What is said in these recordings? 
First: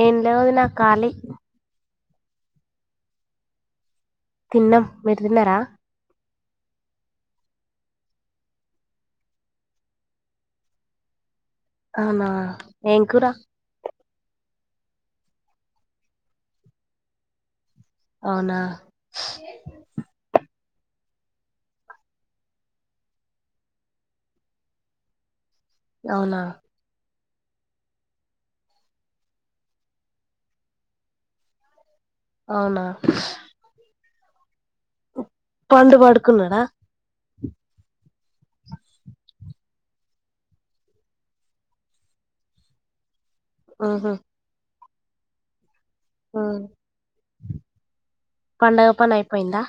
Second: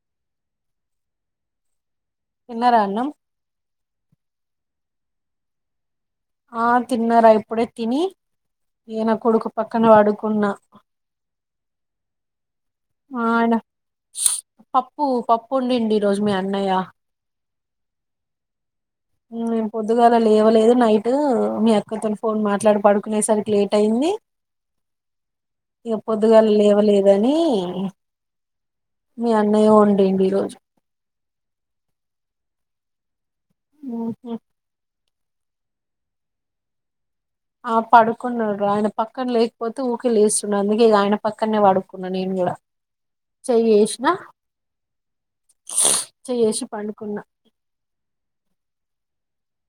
ఏం లే వదినా ఖాళీ తిన్నారా అన్నం తిన్నాం మీరు తిన్నారా ఆ తిన్నార ఇప్పుడే తిని ఇగ నా కొడుకు పక్కన పడుకున్నా అవునా ఏం కూరా ఆయన పప్పు పప్పు వండిండు ఈరోజు మీ అన్నయ్య అవునా మేం పొద్దుగాల లేవలేదు నైట్ మీ అక్కతోని ఫోన్ మాట్లాడి పడుకునేసరికి లేట్ అయింది ఇగా అవునా పొద్దుగాల లేవలేదు ఏందీ మీ అన్నయ్య వన్డిండి ఈరోజు అవునా ఆహ పండు పడుకున్నాడా ఆ పడుకున్నాడు ఆయన పక్కన లేకపోతే ఊకే లేస్తున్నా అందుకే ఇ ఆయన పక్కనే పడుకున్నా నేను కూడా చెయ్యి ఏసిన ఉ పండుకున్నా పండగ పనయి పోయిందా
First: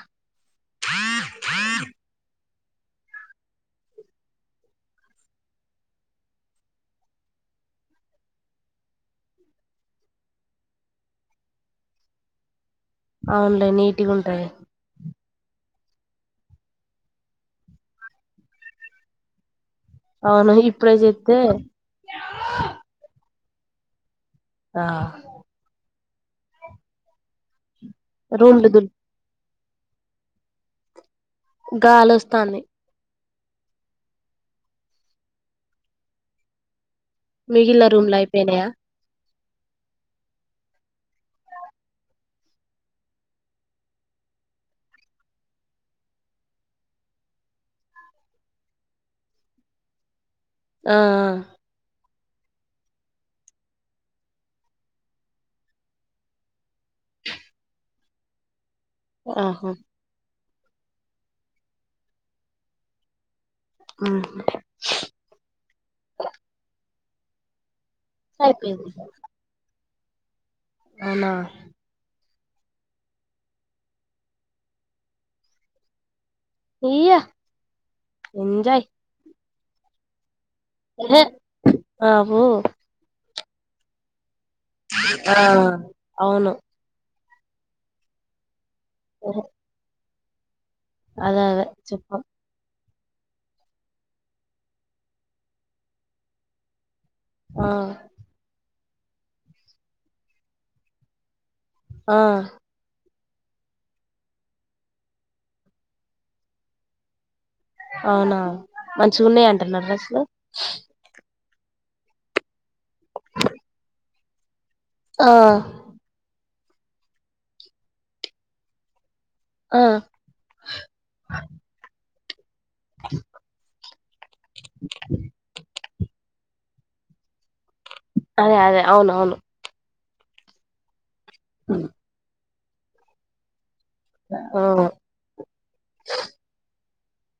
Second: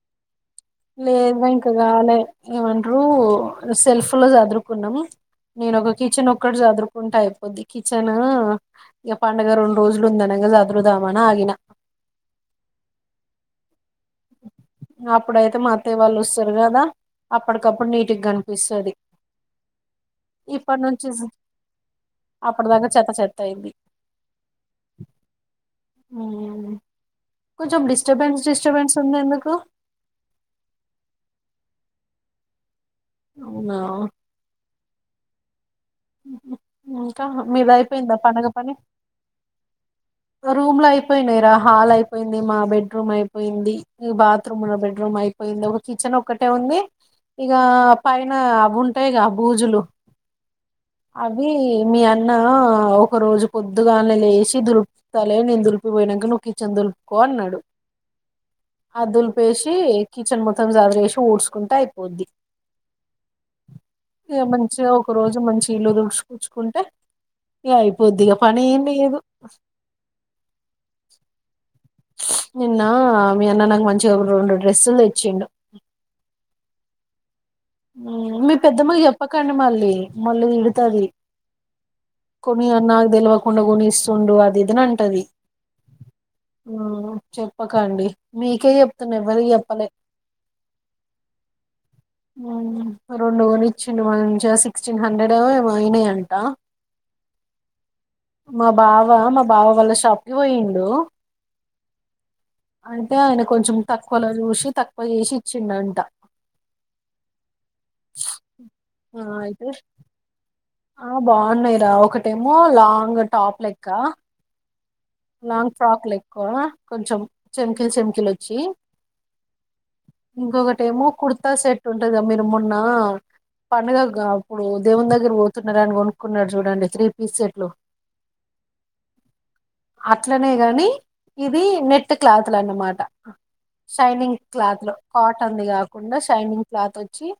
లేదు నంకు రాలే ఏమంట్రు సెల్ఫ్ లో చదురుకున్నాం నేను ఒక కిచెన్ ఒక్కటి చదురుకుంటా అయిపోద్ది కిచెన్ ఇగ పండుగ రెండు రోజులు ఉందనగా చదురుదామని ఆగినా అవునులే నీట్ గా ఉంటాయి అప్పుడైతే మా అత్త వాళ్ళు వస్తారు కదా అప్పటికప్పుడు నీటుగ కనిపిస్తది అవును ఇప్పటి ఇప్పుడే నుంచి [unintelligible] చెత్తే అప్పటి దాక చెత్త చె తైంది ఆ కొంచం డిస్టబెన్స్ రూమ్లు దుల్ డిస్టబెన్స్ ఉన్న ఎందుకు గాలొస్తాంది అవునా ఇంకా మిగిలిన రూమ్లు మీదైపోయిందా పండగ అయిపోయినాయా పని రూమ్ లో అయిపోయినాయి రా హాల్ అయిపోయింది మా బెడ్రూమ్ అయిపోయింది ఈ బాత్రూమ్ ఉన్న బెడ్రూమ్ అయిపోయింది ఒక కిచెన్ ఒక్కటే ఉంది ఇక పైన అవి ఉంటాయిగా బూజులు ఆ అవి మీ ఆన్ న్న ఒక రోజు పొద్దుగానే లేచి దులు ప్తా లే నేను దులిపిపోయినంక నువ్వు కిచెన్ దులుపుకో అన్నాడు ఆ దులుపేసి కిచన్ ము త్తం సదిరేసి ఊడ్చుకుంటే అయిపోద్ది ఇ ఊహు. మంచిగా ఒక రోజు మంచి ఇల్లు దుచు కూచుకుంటే ఇగ కొద్దిగా పని ఏం అయిపోయింది లేదు అవునా నిన్న మీ అన్న నాకు మంచిగా ఒక రెండు డ్రెస్సులు తెచ్చిండు ఇయా మీ పెద్దమ్మకి చెప్పకు కని మల్లి మళ్ళీ ఇడతది ఎహె ఆవు కొని అని నాకు తెలవదు ఇలా కొనిస్తుండు అది ఇదని అంటది ఆ అవును చెప్పకండి మీకే చె పతునే మరి ఎహె, చెప్పలే అదే అదే చెప్ప ఉ రెండు కొనిచ్చిండు మంచి సిక్స్టీన్ హండ్రెడో ఏమో అయినాయి అంట ఆ మా బావ మా బావ వాళ్ళ షాప్ కి పోయిండు ఆ అంటే ఆయన కొంచెం తక్కువలో చూసి తక్కువ చేసి ఇచ్చిండ అంట అవునా మంచిగున్నాయి అయితే అంటున్నాయా డ్రస్లు ఆ బాగున్నాయిరా ఒకటేమో లాంగ్ టాప్ లెక్క ఆ లాంగ్ ఫ్రాక్ లు ఎక్కువ కొంచెం చెమకిలు చెమకిలు వచ్చి ఇంకొకటి ఏమో కుర్తా సెట్ ఉంది తర మీరు మొన్న పండుగ అప్పుడు దేవుని దగ్గర పో దాన్ని కొనుక్కున్నాడు చూడండి త్రీ పీస్ సెట్లు అదే అదే అవును అవును అట్లనే గాని ఇది నెట్ క్లాత్ ల అన్నమాటా షైనింగ్ ఆ క్లాత్ లో కాటన్ ది కాకుండా షైనింగ్ క్లాత్ వ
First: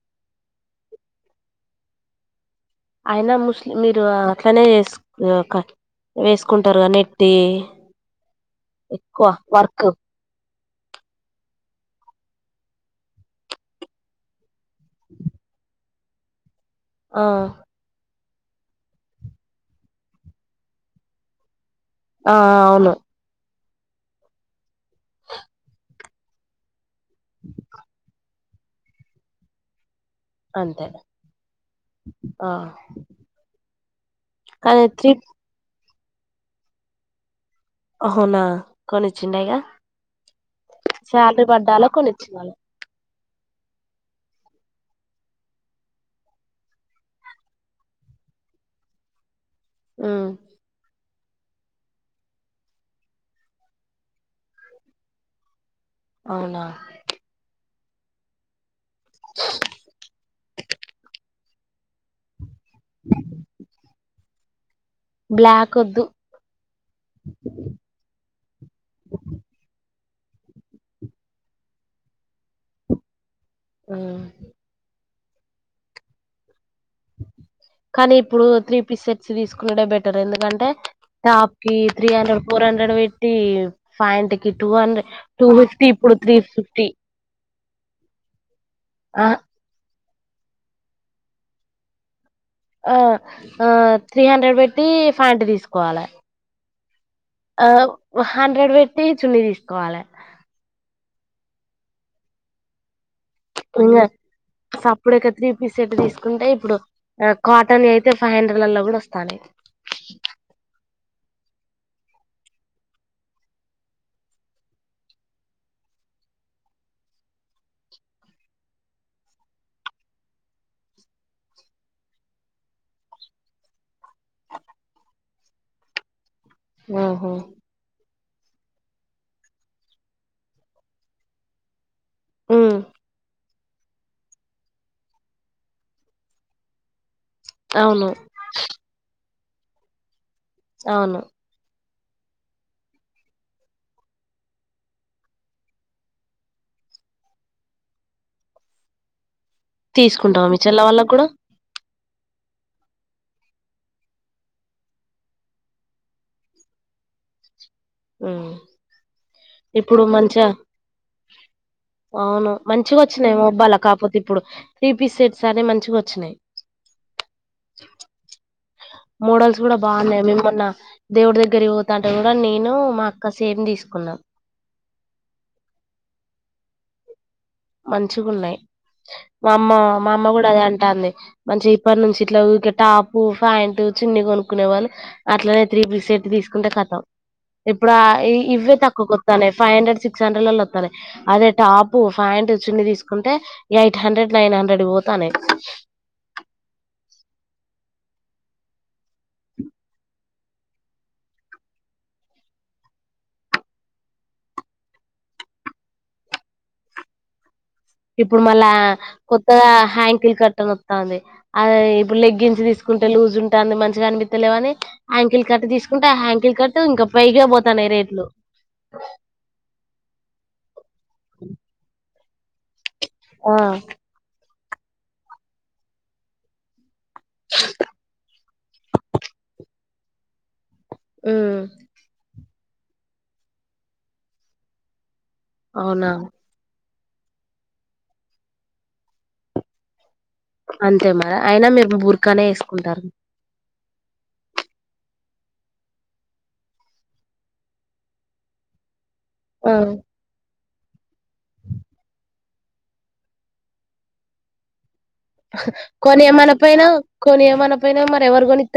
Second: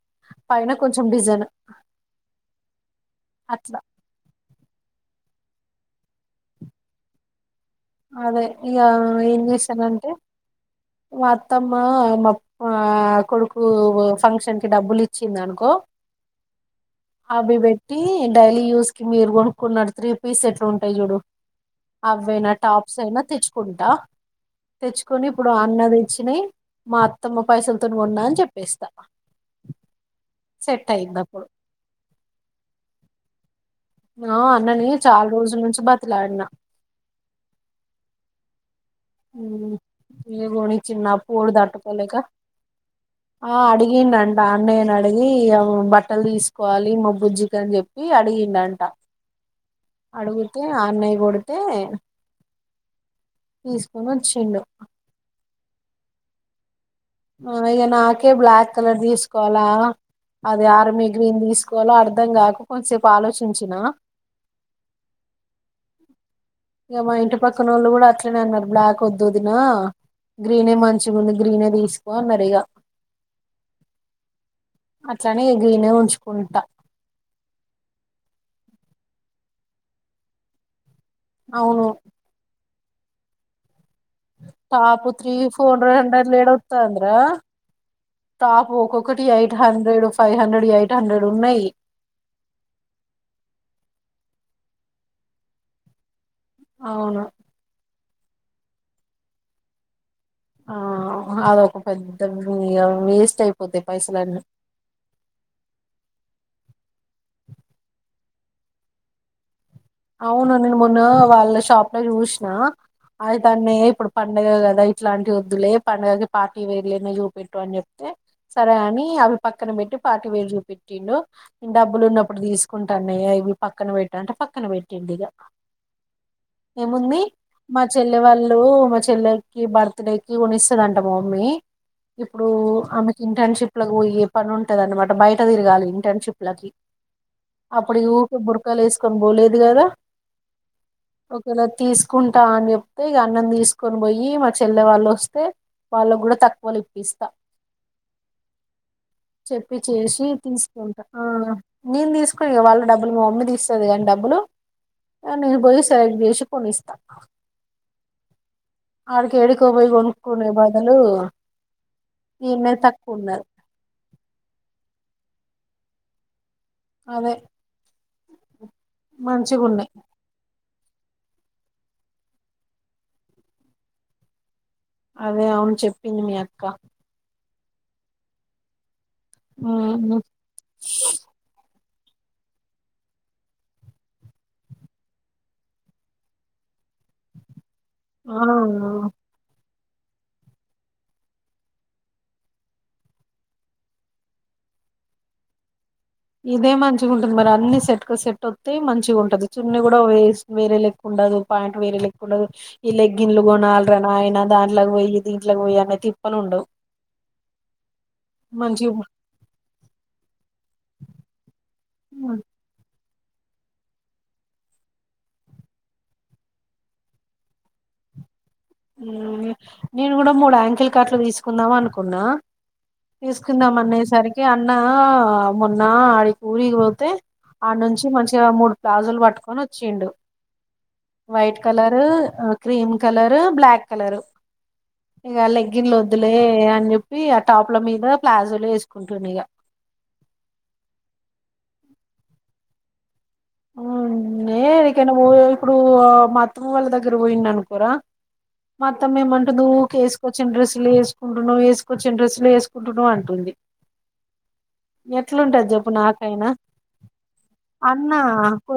పైన కొంచం డిజైన్ అయినా ముస్లిం అట్లా మీరు అట్లనే ఇదొక వేసుకుంటారు కదా నెట్టి అదే ఇక ఎక్కువ ఏం వర్క్ చేసానంటే అత్తమ్మ మా కొడుకు ఫంక్షన్కిి డబ్బులుచ్చింది అనుకో ఆ అవి పెట్టి నేను డైలీ యూస్కి మీరు కొనుక్కున్నాడు త్రీ పీస్ సెట్లు ఉంటాయి చూడు ఆ అవ్వేనా అవును టాప్స్ అయినా తెచ్చు కుంటా తెచ్చుకొని ఇప్పుడు అన్నది చింది మా అత్తమ్మ పైసలతో ఉన్నా అని చెప్ప పేస్తా అంతే సెట్ అయిందిప్పుడు ఆ ఆ కానీ అన్నని త్రీ చాలా రోజుల నుంచి బ లాడునా అవునా కొనిచ్చిండేగా ఈ కొనిచ్చిండా నా శాలరీ పోరు పడ్డాల తట్టుకోలేక కొనిచ్చినాల ఆ అడిగిండ అంట అన్నయ్యని అడిగి బట్టలు తీసుకోవాలి మా బుజ్జి కని చెప్పి అడిగిండ అంట అడుగుతే ఆనై బడుతే తీసుకొని వచ్చిండు అవునా నేనైతే నాకే బ్లాక్ కలర్ తీసుకోవాలా అది ఆర్మ గ్రీన్ తీసు ఒకవేళ అర్ధం కాకు కొంచసేపు ఆలోచించిన బ్లాక్ వద్దు ఇక మా ఇంటి పక్కన వాళ్ళు కూడా అట్లనే అన్నారు బ్లాక్ వద్దు వదిన గ్రీనే మంచిగుంది గ్రీనే తీసుకో అన్నారు ఇగ మ్ అట్లనే ఇ గ్రేనే ఉంచుకుంటా కానీ ఇప్పుడు త్రీ పీ సెట్స్ తీసుకొనుడే బెటర్ ఎందుకంటే టాప్ కీ అవును త్రీ హండ్రెడ్ ఫోర్ హండ్రెడ్ అక్కడ పెట్టి ప్యాంట్ కి two top hundred three two four fifty ఇప్పుడు త్రీ హండ్రెల ఎడ ఫిఫ్టీ ఒత్తందిర టాప్ ఒక్కొక్కటి ఆ eight hundred five hundred eight hundred ఉన్నాయి ఆ త్రీ హండ్రెడ్ పెట్టి ప్యాంట్ తీసుకోవాలి అవును ఆ హండ్రెడ్ పెట్టి చున్నీ తీసుకోవాలి. ఆ అదొక పెద్ద మీ [unintelligible] ఇంకా సప్పుడెక త్రీ పీస్ సెట్ తీసుకుంటే ఇప్పుడు ఆ కాటన్ అయితే ఫైవ్ హండ్రెడ్లలో కూడా వస్తానాయి. అవును నేను మొన్న వాళ్ళ షాప్ లో చూసిన అయితే అన్నయ ఇప్పుడు పండుగ కదా ఇట్లాంటి వద్దులే పండుగకి పార్టీ వేర్ ఐతే చూపెట్టు అని చెప్తే సరే అని అవి పక్కన పెట్టి పార్టీ వేర్ చూపెట్టిండు డబ్బులు ఉన్నప్పుడు తీసుకుంటా అన్నయ ఇవి పక్కన పెట్ అంట పక్కన పెట్ దిగ ఏముంది ఆహా మా చెల్లి అంటే వాళ్ళు మా చెల్లెకి బర్త్డే కి కొనిస్తదంట మా మమ్మీ ఇప్పుడు ఆమెకి ఇంటర్ షిప్ ఇండ్లకు పోయి పని ఉంటది అన్నమాట బయట తిరగాలి ఇంటర్ షిప్ లకి అప్పుడు అవును ఊకే బురకలేసుకుని బ ల్ అది కాదా అవును ఓకేలా తీసు తీసుకుంటా అని చెప్తే ఇక అన్నం తీసుకొని పోయి మా చెల్లె వాళ్ళు వస్తే వాళ్ళకి కూడా తక్కువలు ఇప్పిస్తా చెప్పి చేసి తీసుకుంటావా మీ చెల్ల తీసుకుంటా వాళ్ళకు ఆ కూడా నేను తీసుకుని వాళ్ళ డబ్బులు మీ మమ్మీ తీస్తుది కానీ డబ్బులు నేను పోయి సైగ చేసి కొనిస్తా వాడికి ఏడుకోబయి ఇప్పుడు మంచిగా కొనుక్కకునే బదులు అవును ఈన్నే మంచిగా తక్కువ వచ్చినాయి ఉన్నది ముబ్బాల లా కాకపోతే ఇప్పుడు తి పిసె సరే మంచిగా వచ్చినాయి అదే మోడల్స్ కూడా మంచిగున్నాయి బాగున్నాయి మీ మొన్న దేవుడి దగ్గర పోతుంటారు కూడా నేను మా అక్క సేమ్ తీసుకున్నామ్ అదే అవును చెప్పింది మీ అక్క మంచిగున్నాయి మా అమ్మ మా అమ్మ కూడా అద అంటుంది మంచి ఇప్పటి నుంచి ఇట్లా టాప్ ప్యాంటు చున్ని కొనుక్కునే బదులు అట్లే త్రీ పీస్ సెట్ తీసుకుంటే కతం ఇప్పుడు ఈ ఆ ఇవే ఆ తక్కువ కొత్తానే ఫైవ్ హండ్రెడ్ సిక్స్ హండ్రెడ్ల వద్దాయి అదే టాపు ప్యాంటు చున్ని తీసుకుంటే ఎయిట్ హండ్రెడ్ నైన్ హండ్రెడ్ పోతా అనే ఇదే మంచిగా ఉంటుది మరి అన్ని సెట్ కు సెట్ వస్తే మంచిగా ఉంటది చున్ని కూడా వే వేరే లక్కు ఉండదు పాయింట్ వేరే లక్కు ఉండదు ఈ లెగ్ ఇలు కూడాన అలరనా అయనా దాంట్లోకి పోయి దీంట్లోకి పోయి అనే తిప్పలు ఉండవు ఇప్పుడు మళ్ళా మంచి కొత్తగా హ్యాంకిల్ కట్టని వస్తాంది అది ఇప్పుడు లెగ్గిన్స్ తీసుకు లూజ్ ఉంటుంది మంచిగా అనిపిత్తలే అని యాంకిల్ కట్ తీసుకుంటే ఆ యాంకిల్ కట్ ఇంకా పైగా పోతాన్నాయి రేట్లు నేను కూడా మూడు యాంకిల్ కాట్లు తీసుకుందాం అనుకున్నా ఆ తీసుకుందాం అన్నయసరికి అ అన్న మొన్న ఆడి కూ ఊరకి పో ఆ నుంచి మంచిగా మూడు ప్లాజోలు పట్టుకొని వచ్ చీండు white colour cream colour black colour ఇక లెగ్గి న్లు అవునా వద్దులే అని చెప్ వీ ఆ టాప్ల మీద ప్లాజోలు వేసుకుంటును ఇగా అంతే మరి అయినా మేరూ బుర్కానే వేసుకుంటారు అ నే ఎందుకైనా పో ఇప్పుడు మా అత్తమ్మ వాళ్ళ దగ్గర పోయిండఅనుకోరా మా త్ త్తం ఏమంటంది ఆ ఊకేసుకొచ్చిన్ డ్రెస్ వేసుకుంటున్నావ్ వేసుకొచ్చిన డ్రెస్సులే వేసుకుంటున్నావు అంటుంది ఎట్లుంటది చెప్పు కొని ఇయ్యమనకపోయినావ్ కొని ఇయ్యమనకపోయినావ్ మ ఆ కొ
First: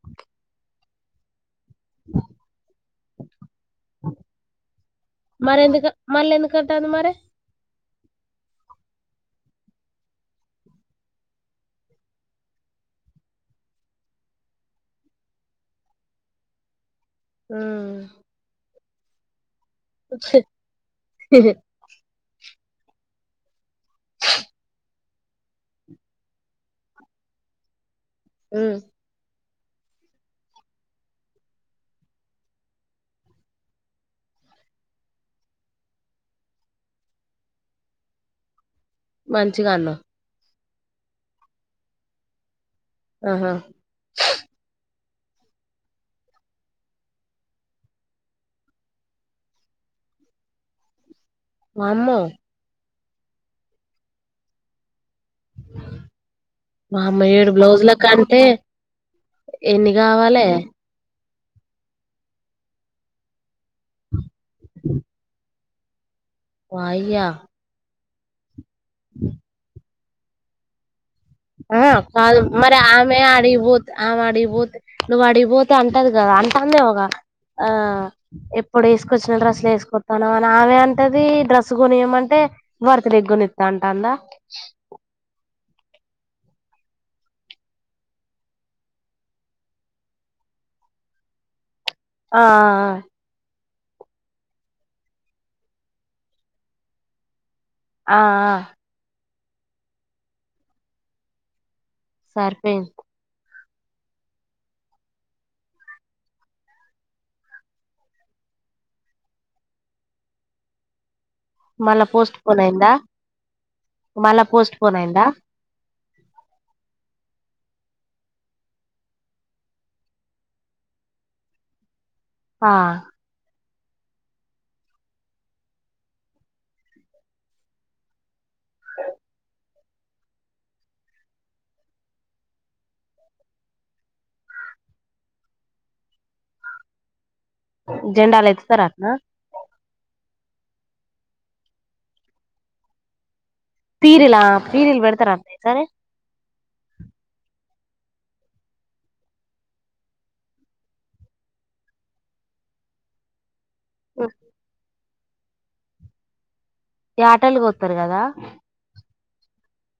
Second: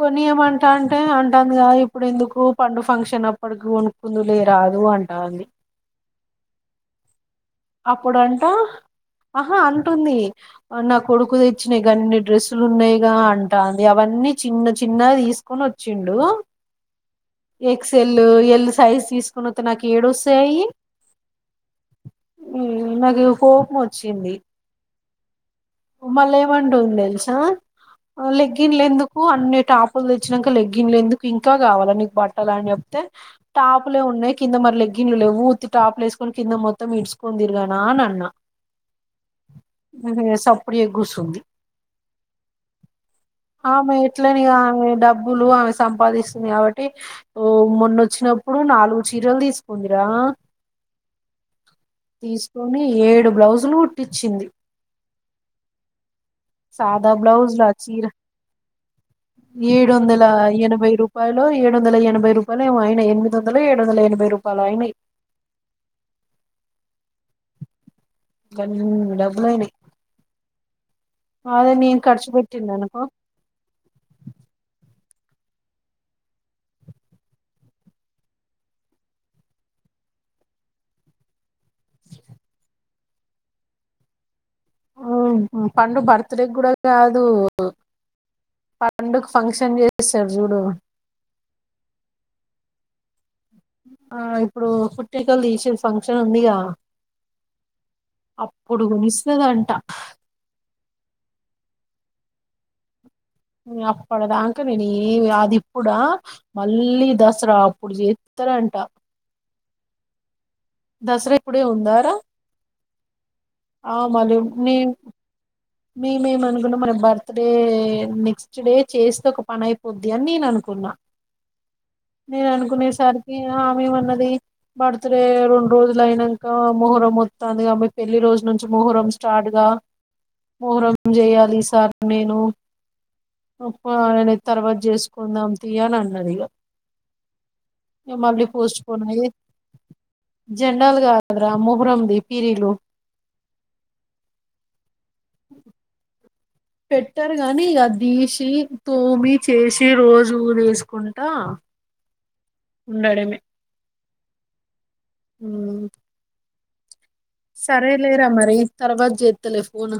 కొనియ్యమంటాంటే ఉ అంటన్ గా ఇప్పుడు ఎందుకు పండు ఫంక్షన్ అప్ అప్పడకి కి కొనుకుందులే రాదు అంటాంది మరి ఎందుకు మళ్ళ ఎందుకంటాంది మరి అప్పుడ అంట ఆహా అంటుంది నా కొడుకు తెచ్చినాయి గ న్ని డ్రెస్సులు ఉన్నాయిగా అంటాంది అవన్నీ చిన్న చిన్నగ తీసుకొని వచ్చిండు X um L L size తీసుకున్న నాకు ఏడోస్తయి అయ్యి ఉమ్ మరీ కోపమొ చ్చింది మళ్ళా ఏమంటుంది తెలుసా లెగ్గిన్లు ఎందుకు అన్ని టాపులు తెచ్చినాక లెగ్గిన్ లు ఎందుకు ఇంకా కావాలా నీకు బట్టలు అని చెప్తే టాపులే ఉన్నాయి కింద మరి లెగ్గిన్ లు లేవు ఉత్తి టాప్లు వేసుకని కింద మొత్ త్తం ఇడ్సుకుని తిరగనా అన్నా మంచి గా అన్నావ్ ప్పుడు ఎ గుసుంది ఆహా ఆమె ఎట్లే ని గాని డబ్ లు ఆమె సంపాదిస్తుంది కాబట్టి మొన్నొచ్చినప్పుడు నాలుగు చీరలు తీసుకుందిరా వామ్మో తీసుకొని ఏడు బ్లౌజులు కుట్టిచ్చింది వామ్మో ఏడు బ్లౌజ్లు ఆ బ్లౌజుల చీర కంటే ఎన్ని కావాలే రూపాయ్ లో ఏడు వందల ఎనభై రూపాయలేమో ఆయినాయ్ ఎనిమిది వందలో ఏడు వంద ఎనభై రూప్ వాళ్ళ ఆయినయ్ వాయ్యా కాన్ డబ్బులయినాయ్ హా ఖర్చు కాదు పెట్టింది మరి అనుకో ఆమె ఆడిక్ వోత్ ఆమె ఆడిక్ పోతే నువ్వు ఆడిక్వోతే అంటది కదా అంటాందేమో గా ఆ ఎప్పుడు ఏసుకొచ్చిన డ్రెస్సులే వేసుకొస్తాన్నవ్ అని ఆమె అంటదీ డ్రస్సు కొనియ్యమంటే బర్త్ డే కి కొనిత్త అంటాందా ఓ హొ పండు బర్త్ డే గుడ కాదూ పండుక్ ఫంక్షన్ చేస్తర్ జూడు ఆ ఆ ఆ ఆ ఇప్పుడూ పుట్టేకల్ దీసె ఫంక్షన్ ఉందిగా ఆ ఆ, అప్పుడు గొనిస్ అంటా సర్పైంద్ అప్పడ్దాంక నేను ఏమి గాద్ ఇప్పుడా మళ్ళీ దసరా అప్పుడు జేత్తరంట దస్రె మల్ల పోస్ట్ పోన్ అయిందా ఆ మళ్ళీ మల్ల పోస్ట్ నేను ఫోన్ అయిందా మేమేం అకున్నం మరి బర్త్ డే నెక్స్ట్ డే చేస్తె ఒక పని అయిపోద్ది అని నేన్ అనుకున్న నేన్ ఆ నుకునేసరిక్ ఇగా ఏమన్నది బర్తుడే రొండు రోజులు అయినంకా మొహర్రం మొత్తందిగా పెళ్లి రోజు నుంచి మొహర్రం స్టార్ట్ గా మొహర్రం జేయాలి సార్ నేను పోయన తర్వాత జేసుకుందాం తీయని అన్నది ఇగ ఇగ జెండాలెత్తరట్నా జేండాల్ గాదురా మొహరం ది పీరీలు పీరిలా పీరిల్ వెడ్త్ తర సరే పెట్టార్ గాని ఇగ దీసి తోమి చేసి రోజు వేసుకుంటా ఉండడమె ఆ మ్ యాటలు కోత్తరు కదా సరేలేరా మరి తర్వాత్జె తలే ఫోన్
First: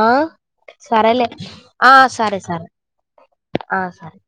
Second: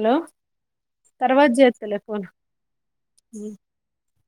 ఆ సరేలే ఆ చేత్తలే ఫోను సరే సరే ఆ సర్